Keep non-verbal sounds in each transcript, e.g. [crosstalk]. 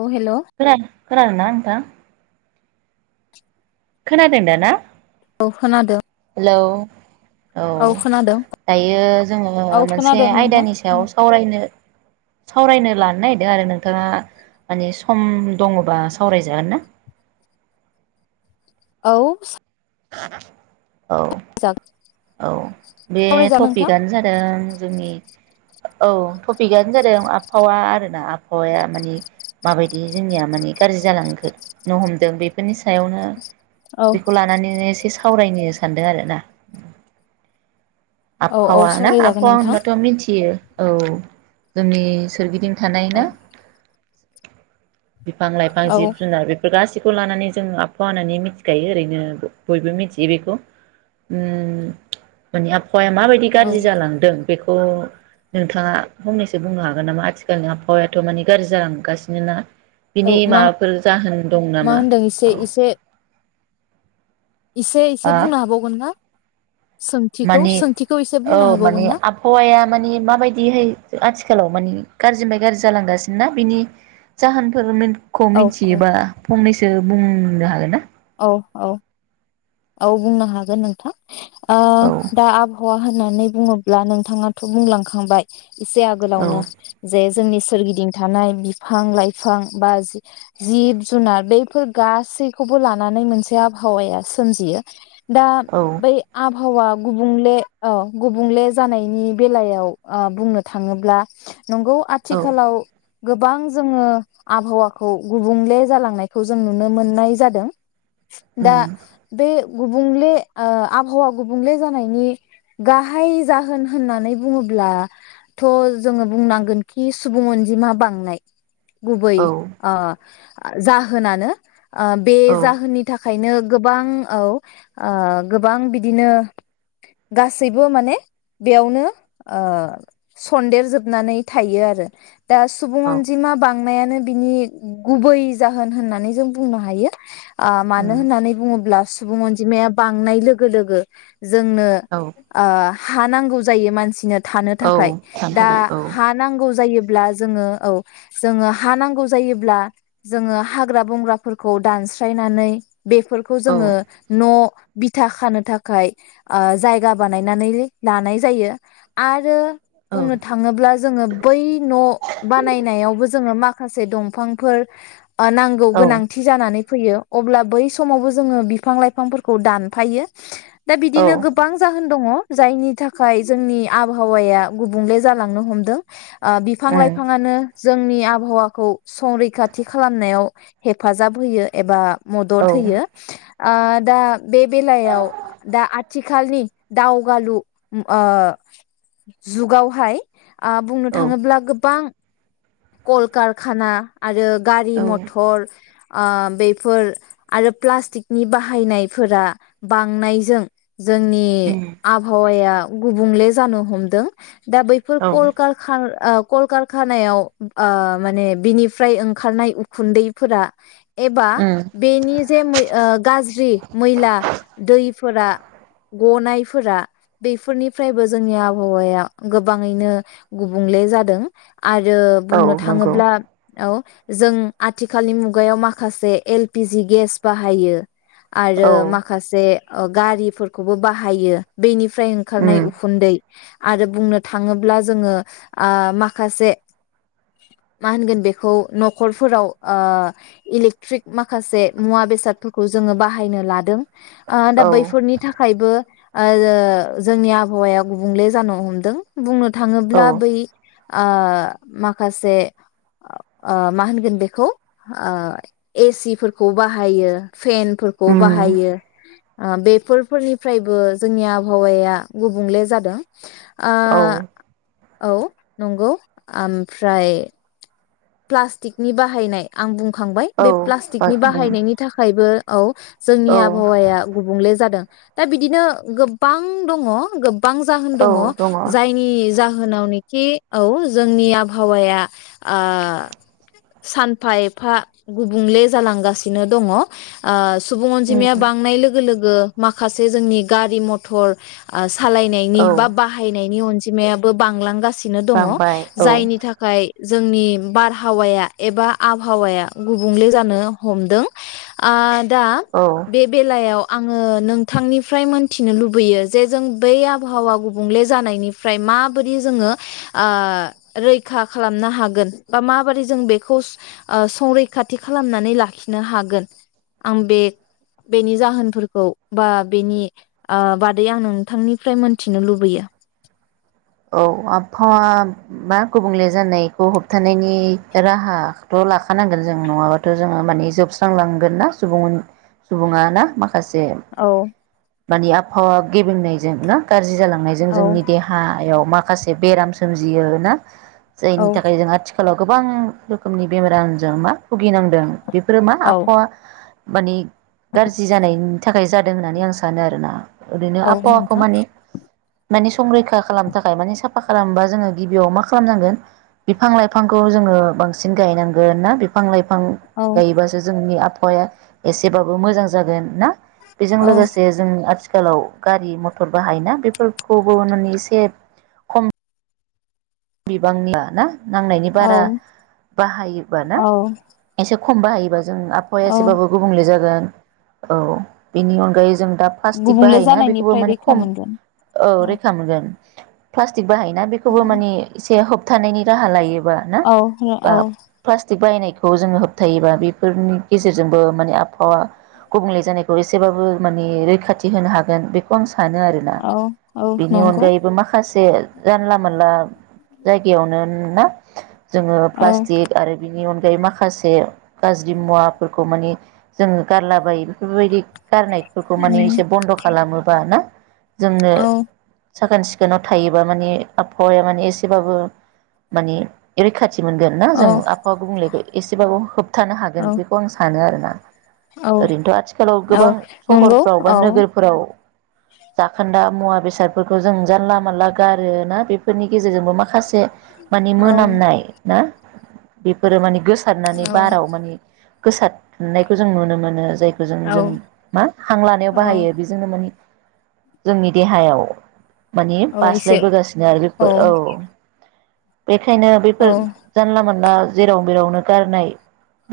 औ हेल' खोनादों ना नोंथा? खोनादों दा ना? औ खोनादों हेलौ औ दायो जोङो औ मोनसे खोनादों नोंथां आयदानि उम सायाव सावरायनो सावरायनो लान नो नागिरदों आरो नोंथाङा माने सम दङबा सावरायजागोन ना? औ सा [inaudible] औ-औ बे सावरायजागोन नोंथां टपिकआनो जादों जोंनि औ टपिकआनो जादों आबहावा आरोना आबहावाया मानि माबायदि जोंनिया माने गाज्रि जालांखो नो हमदों बेफोरनि सो सायावनो औ बेखौ लानानै ने एसे सावरायनो सानदों आरो ना, औ औ आबहावा ना सावरायजागोन आबहावा नोंथां होनबाथ मिथियो। औ जोंनि सोरगिदिं थानाय औ ना? बिफां लाइफां औ जिब जुनार बेफोर गासिखौबो खौ लानानै जों आबहावा होननानै मिथिखायो ओरैनो बयबो मिथि बेखौ ओम माने हाया माबायदि औ गाज्रि जालांदों, बेखौ नोंथाङा फंनैसो बुंनो हागोन नामा, आथिखालनि आबहावायाथ माने गाज्रि जालांगासिनो ना? औ बिनि मा माबाफोर जाहोन दं मा नामा? होनदों एसे औ, एसे-एसे हा बुंनो हाबावगोन ना? सोंथिखौ माने सोंथिखौ एसे औ बुंनो माने हाबावगोन ना आबहावाया माने माबायदिहाय आथि खालाव मानि गाज्रिनिफ्राय गाज्रि जालांगासिनो ना? बिनि जाहोनफोर मोन खौ औ औ मिथियोबा फंनैसो बुं बुंनो हागोन ना? औ-औ औ बुंनो हागोन नोंथां। ओ औ दा आबहावा होननानै बुङोब्ला नोंथाङाथ' बुंलांखांबाय इसे आगोलावनो औ जे जोंनि सोरगिदिं थानाय बिफां-लाइफां बा जिब- जुनार बैफोर गासैखौबो लानानै मोनसे आबहावाया सोमजियो दा औ बै आ आबहावा गुबुंले ओ गुबुंले जानायनि बेलायाव बुंनो थाङोब्ला नंगौ औ आथिखालाव गोबां जोङो आबहावाखौ गुबुंले जालांनायखौ जों नुनो मोननाय जादों। दा उम गुबुंले ओ आबहावा गुबुंले जानायनि गाहाय जाहोन होननानै बुङोब्लाथ' जोङो बुंनांगोनखि सुबुं अनजिमा बांनाय। गुबै औ ओ जाहोनानो बे औ जाहोननि थाखाय ओंखायनो गोबां औ ओ गोबां बिदिनो गासैबो माने बेयावनो ओ सन्देर जोबनानै थायो आरो। दा सुबुं औ अनजिमा बां बांनायानो बिनि गुबै जाहोन होननानै जों बुंनो हायो। ओ मानो उम होननानै बुङोब्ला सुबुं अनजिमाया बांनाय लोगो लोगो जोंनो औ ओ हा नांगौ जायो मानसिनो। थानो औ थाखाय थानो दा थाखाय औ हा नांगौ जायो। ब्ला जोङो औ जोङो हा नांगौ जायोब्ला जोङो हाग्रा बंग्राफोरखौ दानस्रायनानै बेफोरखौ औ जोङो न' बिथा खानो थाखाय जायगा बानायनानै लानाय जायो आरो औ बुंनो थाङोब्ला जोङो बै न' बानायनायावबो जोङो माखा माखासे दंफांफोर नांगौ औ गोनांथि जानानै फैयो। अब्ला बै समावबो जोङो बि बिफां लाइफांफोरखौ दानफायो। दा बिदिनो गोबां जाहोन दङ। जायनि थाखाय जोंनि आबहावाया गुबुंले जालांनो हमदों। ओ बिफां उम लाइफाङानो जोंनि आबहावाखौ संरैखाथि खालामनायाव हेफाजाब होयो एबा औ मदद होयो। ओह दा बे बेलायाव दा आथिखालनि दावगालु उम ओह जुगावहाय। ओह औ बुंनोथाङोब्ला गोबां कलकारखाना। आरो गारिमथर ओह बेफोर आरो प्लास्टिक नि बाहायनायफोरा बांनायजों। जोंनि उम आबहावाया। गुबुंले जानोहमदों। दा बैफोर औ कल कार खार ओह कल कार खानायाव ओह माने बिनिफ्राय ओंखारनाय उखुन्दैफोरा। एबा उम बेनिजे मै ओह। गाज्रि मैला दैफोरा गनायफोरा बेफोरनिफ्रायबो जोंनि आबहावाया गोबाङैनो गुबुंलेजादों। आरो औ नंगौ बुंनोथाङोब्ला औ। जों आथिखालनि मुगायाव माखासे एल पि जि गेस बाहायो। आरो औ माखासे। ओह गारिफोरखौबो बाहायो बेनि फ्राय ओंखारनाय उम उखुन्दै। आरो बुंनोथाङोब्लाजोङो आह माखासे माहोनगोनबेखौ नखरफोराव ओह इलेक्ट्रिक माखासे मुवा बेसादफोर खौजोङो बाहायनोलादों। ओह दा औ बैफोरनि थाखायबो। ओह जोंनि आबहावाया गुबुंले जानोहमदों बुंङो औ थाङोब्ला बै ओह माखासे ओह माहोनगोनबेखौ ओह ए सि फोरखौ बाहायो। फेन फोरखौ उम बाहायो। ओह बेफोर फोरनिफ्रायबो जोंनिआबहावाया गुबुंलेजादों। औ आह औ नंगौ ओमफ्राय प्लास्टिकनि बाहायनाय आंबुं खांबाय औ बेप्लास्टिकनि बाहायनायनि थाखायबो। औ। औ जोंनि आबहावाया गुबुंलेजादों। दाबिदिनो गोबांदङ गोब गोबां औ जाहोनदङ दङ जायनि जाहो होनावनोखि औ जोंनि आबहावाया ओह सानफा एफा गुबुंले जालांगासिनो दङ ओह सुबुं अनजिमाया बांनाय लोगो लोग गो माखासे जोंनि गारि मथर आ सालायनायनि बा औ बाहायनायनि अनज जिमायाबो बांलांगासि नो दङ बांबाय औ जायनि थाखाय जोंनि बार हावाया एबा आबहावाया गुबुंले जानो हमदों ओ दा औ बे बेलायाव आङो नोंथांनिफ्राय मोनथिनो लुबैयो जे जों बै आबहावा गुबुंले जानायनिफ्राय माबोरै जोङो ओ रैखा खालामनो हागोन? बा माबोरै जों बेखौ ओ संरैखाथि खालामनानै लाखिनो हागोन आं बे बेनि जाहोनफोरखौ बा बेनि ओ बादै आं नोंथांनिफ्राय मोनथिनो लुबैयो। औ आबहावा मा गुबुंले जानायखौ होबथानायनि राहाथ लाखानांगोन जों नङाबाथ' जोङो माने जोबस्रांलांगोन ना सुबुंअन सुबुङा ना माख आसे औ मानि आबहावा गेबेंनायजों ना गाज्रि जालां थांनायजों औ जोंनि देहा याव माखासे बेराम सोमजियो ना? औ जायनि थाखाय जों आथि खालाव गोबां रोखोमनि बेमार आनजार मा भुगिनांदों। बेफोरो मा औ आबहावा मानि गाज्रि जानायनि थाखाय जादों होननानै आं सानो आरोना? ओदिनो औ आबहावाखौ नोंथां माने माने संरैखा खालाम थाखाय माने साफा खालामबा जोङो गिबियाव मा खालामनांगोन बिफां लाइफांखौ जोङो बांसिन गायनांगोन ना बिफां लाइफ बिफां औ गायोबासो जोंनि आब हवाया एसेबाबो मोजां जागोन ना? बेजों औ लोगोसे जों आथि खालाव गारि मथर बाहायोना बेफोरखौबो माने एसे खम [unintelligible] ना नांनायनि औ बारा बाहायोबा ना औ इसे खम बाहायोबाज जों आबहावाया औ एसेबाबो गुबुंले जागोन। औ बेनि अनगायैज जों दा प्लास्टिक गुबुंले बाहायोना बेखौबो जानायनिफ्राय माने रैखा खम मोनगोन औ रैखा मोनगोन। फ्लास थिग बाहायोना बेखौबो औ माने थे होबथानायनि राहा लायो। बा ना औ बा औ प्लासथिक बाहायनाय खौ जोङो होबथायोबा बेफोरनि गेजेरजोंबो माने आबहावा गुबुंले जानायखौ एसेबाबो मानि रैखाथि होनो हागोन बेखौ आं सा सानो आरोना औ औ बिनि नंगौ अनगायैबो माखासे जानला मोनला बेयावनो ना। जोङो औ प्लास्टिक आरो बिनि अनग बै माखासे। गाज्रि मुवाफोरखौ मानि जों गारलाबायो। बेफोरबायदि गारनायफोरखौ माने उम एसे बन्द' खालामोबा ना। जोंनो। औ साखोन सिखोनाव थायोबा माने आबहावाया माने [unintelligible] बाबो मानि रैखा थि मोनगोन ना औ जों आबहावा गुबुंलेखौ एसेबाबो होबथानो औ हागोन बेखौ आं सानो आरो। ओ। औ ओरैनोथ' आथिखालाव औ गोबां नंगौ सहरफ्राव बा औ नोगोरफोराव जाखोन्दा। मुवा बेसादफोरखौ जों जानला मोनला गारो ना बेफोरनि गेजे जे जोंबो माखा बे माने औ मोनामनाय ना। बेफोरो मानि गोसारनानै औ बाराव मानि गोसाद नायखौ जों नुनो मोनो जाय जों औ जों मा हां लानायाव औ बाहायो बेजोंनो मानि जोंनि देहायाव। माने औ एसे बास्लायबोगासिनो आरो बे ओ औ। बेखायनो औ बेफोर जानला मोनला। जेराव मेरावनो गारनाय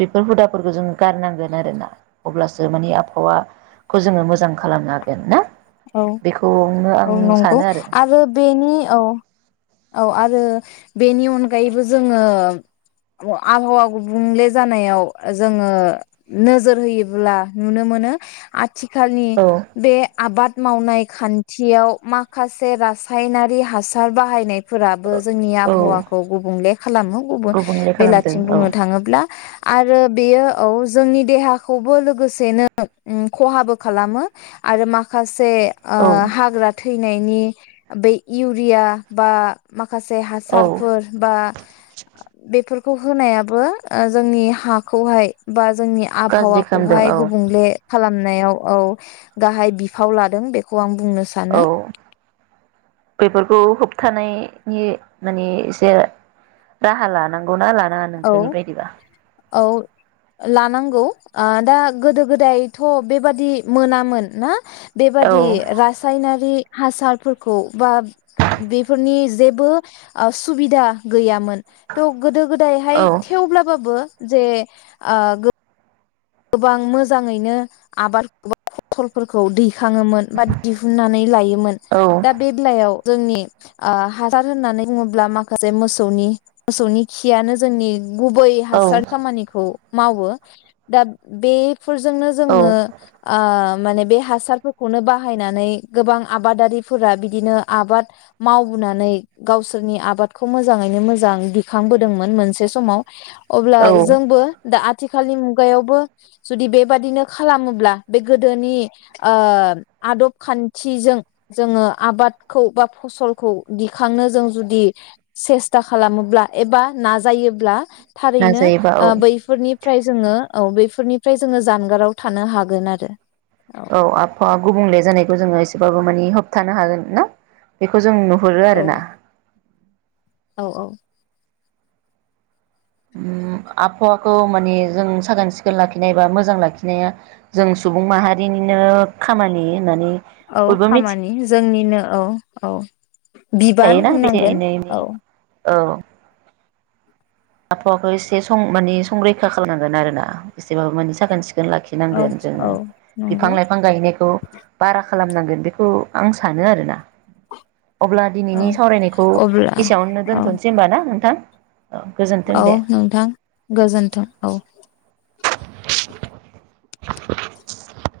बेफोर हुदाफोरखौ जोङो गारनांगोन आरो ना अब्लासो माने आबहावाखौ जोङो मोजां खालामनो हागोन ना। औ बेखौनो आं औ नंगौ सानो आरो बेनि औ। औ आरो बेनि अनगायैबो जोङो आबहावा गुबुंले जानायाव जोङो नोजोर होयोब्ला नुनो मोनो थिखालनि औ बे आबाद। मावनाय खान्थियाव माखासे रासायनारि हासार बाहायनाय। फोराबो जोंनि औ आबहावाखौ गुबुंले। खालामो गुबुन गुबुंले खालामदों बेलाथिं औ बुंनो थाङोब्ला। आरो बेयो औ जोंनि देहाखौबो लोगोसेनो खहाबो खालामो आरो माखासे। खास। से ओ औ हाग्रा। थैनायनि बे इउरिया बा मा। माखासे औ हासारफोर बा बेफोर। होनायाबो जोंनि हाखौ हाय बा। जोंनि गाज्रि खालामदों आबहावाखौहाय औ गुबुंले खालाम। नायाव औ गाहाय। बिफाव लादों बेखौ आं। बुंनो औ सानो बेफोरखौ होबथानाय। माने एसे राहा लानांगौना ला। नांङा औ नोंथांनि बायदिबा। औ लानांगौ दा गोदो गोदायथ बेबादि मोनामोन ना। बेबादि औ रासायनारि। हासारफोरखौ बा बेफोरनि जेबो सुबिदा गैयामोन। थ गोदो गोदाय। औ थेवब्लाबो। बो जे ओ गोबां मोजांङैनो आबाद एबा फसलफोरखौ दै। दिखांङोमोन बा दिहुन्नानै लायोमोन दा बे बेलायाव। जोंनि हासार होननानै बुंङोब्ला माखासे मोसौनि मोसौनि खियानो जोंनि। गुबै औ हासार खामानिखौ। मावो। दा बे। फोरजोंनो औ जोंङो ओ माने बे हासारफोरखौनो बाहायनानै गोबां आबादारिफोरा बिदिनो आबाद मावबोनानै गावसोरनि आबादखौ मोजाङैनो मोजां दिखांबोदोंमोन मोनसे समाव। अब्ला औ जोंबो दा। थि खालनि। खुगायावबो जुदि बेबादिनो खालामोब्ला बे गोदोनि आदब खान्थिजों जोङो आबादखौ बा फसलखौ दिखांनो जों जुदि सेस्था खालामोब्ला एबा नाजायो। थारैनो नाजायोबा औ ओ बैफोरनि फ्राय जोंङो औ बेफोरनिफ्राय जोंङो जानगाराव थानो हागोन आरो। औ आफहावा गुबुंले जानायखौ जोंङो एसे जोबाबा मानि होबथानो हागोन ना बेखौ? जों नुहुरो औ आरोना औ औ मुं आबहावाखौ माने जों साखोन सिखोन लाखिनाय बा मोजां लाखिनाया जों सुबुं माहारिनिनो खामानि होननानै औ बयबो खामानि जोंनिनो औ औ बिबान मिथिखायोना बे होननांगोन एनै एनै औ औ आबहावाखौ एसे सं माने संरैखा खालामनांगोन आरोना एसे बाबो मोने सागोन सिखो औ लाखिनांगोन जोङो। औ बिफां नंगौ लाइफां गायनायखौ बारि खालामनांगोन बेखौ आं सानो आरोना। अब्ला दिनैनि औ सावरायनायखौ अब्ला एसेयावनो औ दोनथ'नोसै होमबा ना नोंथां? औ गोजोन्थों औ दे नोंथां गोजोन्थों औ। [inaudible]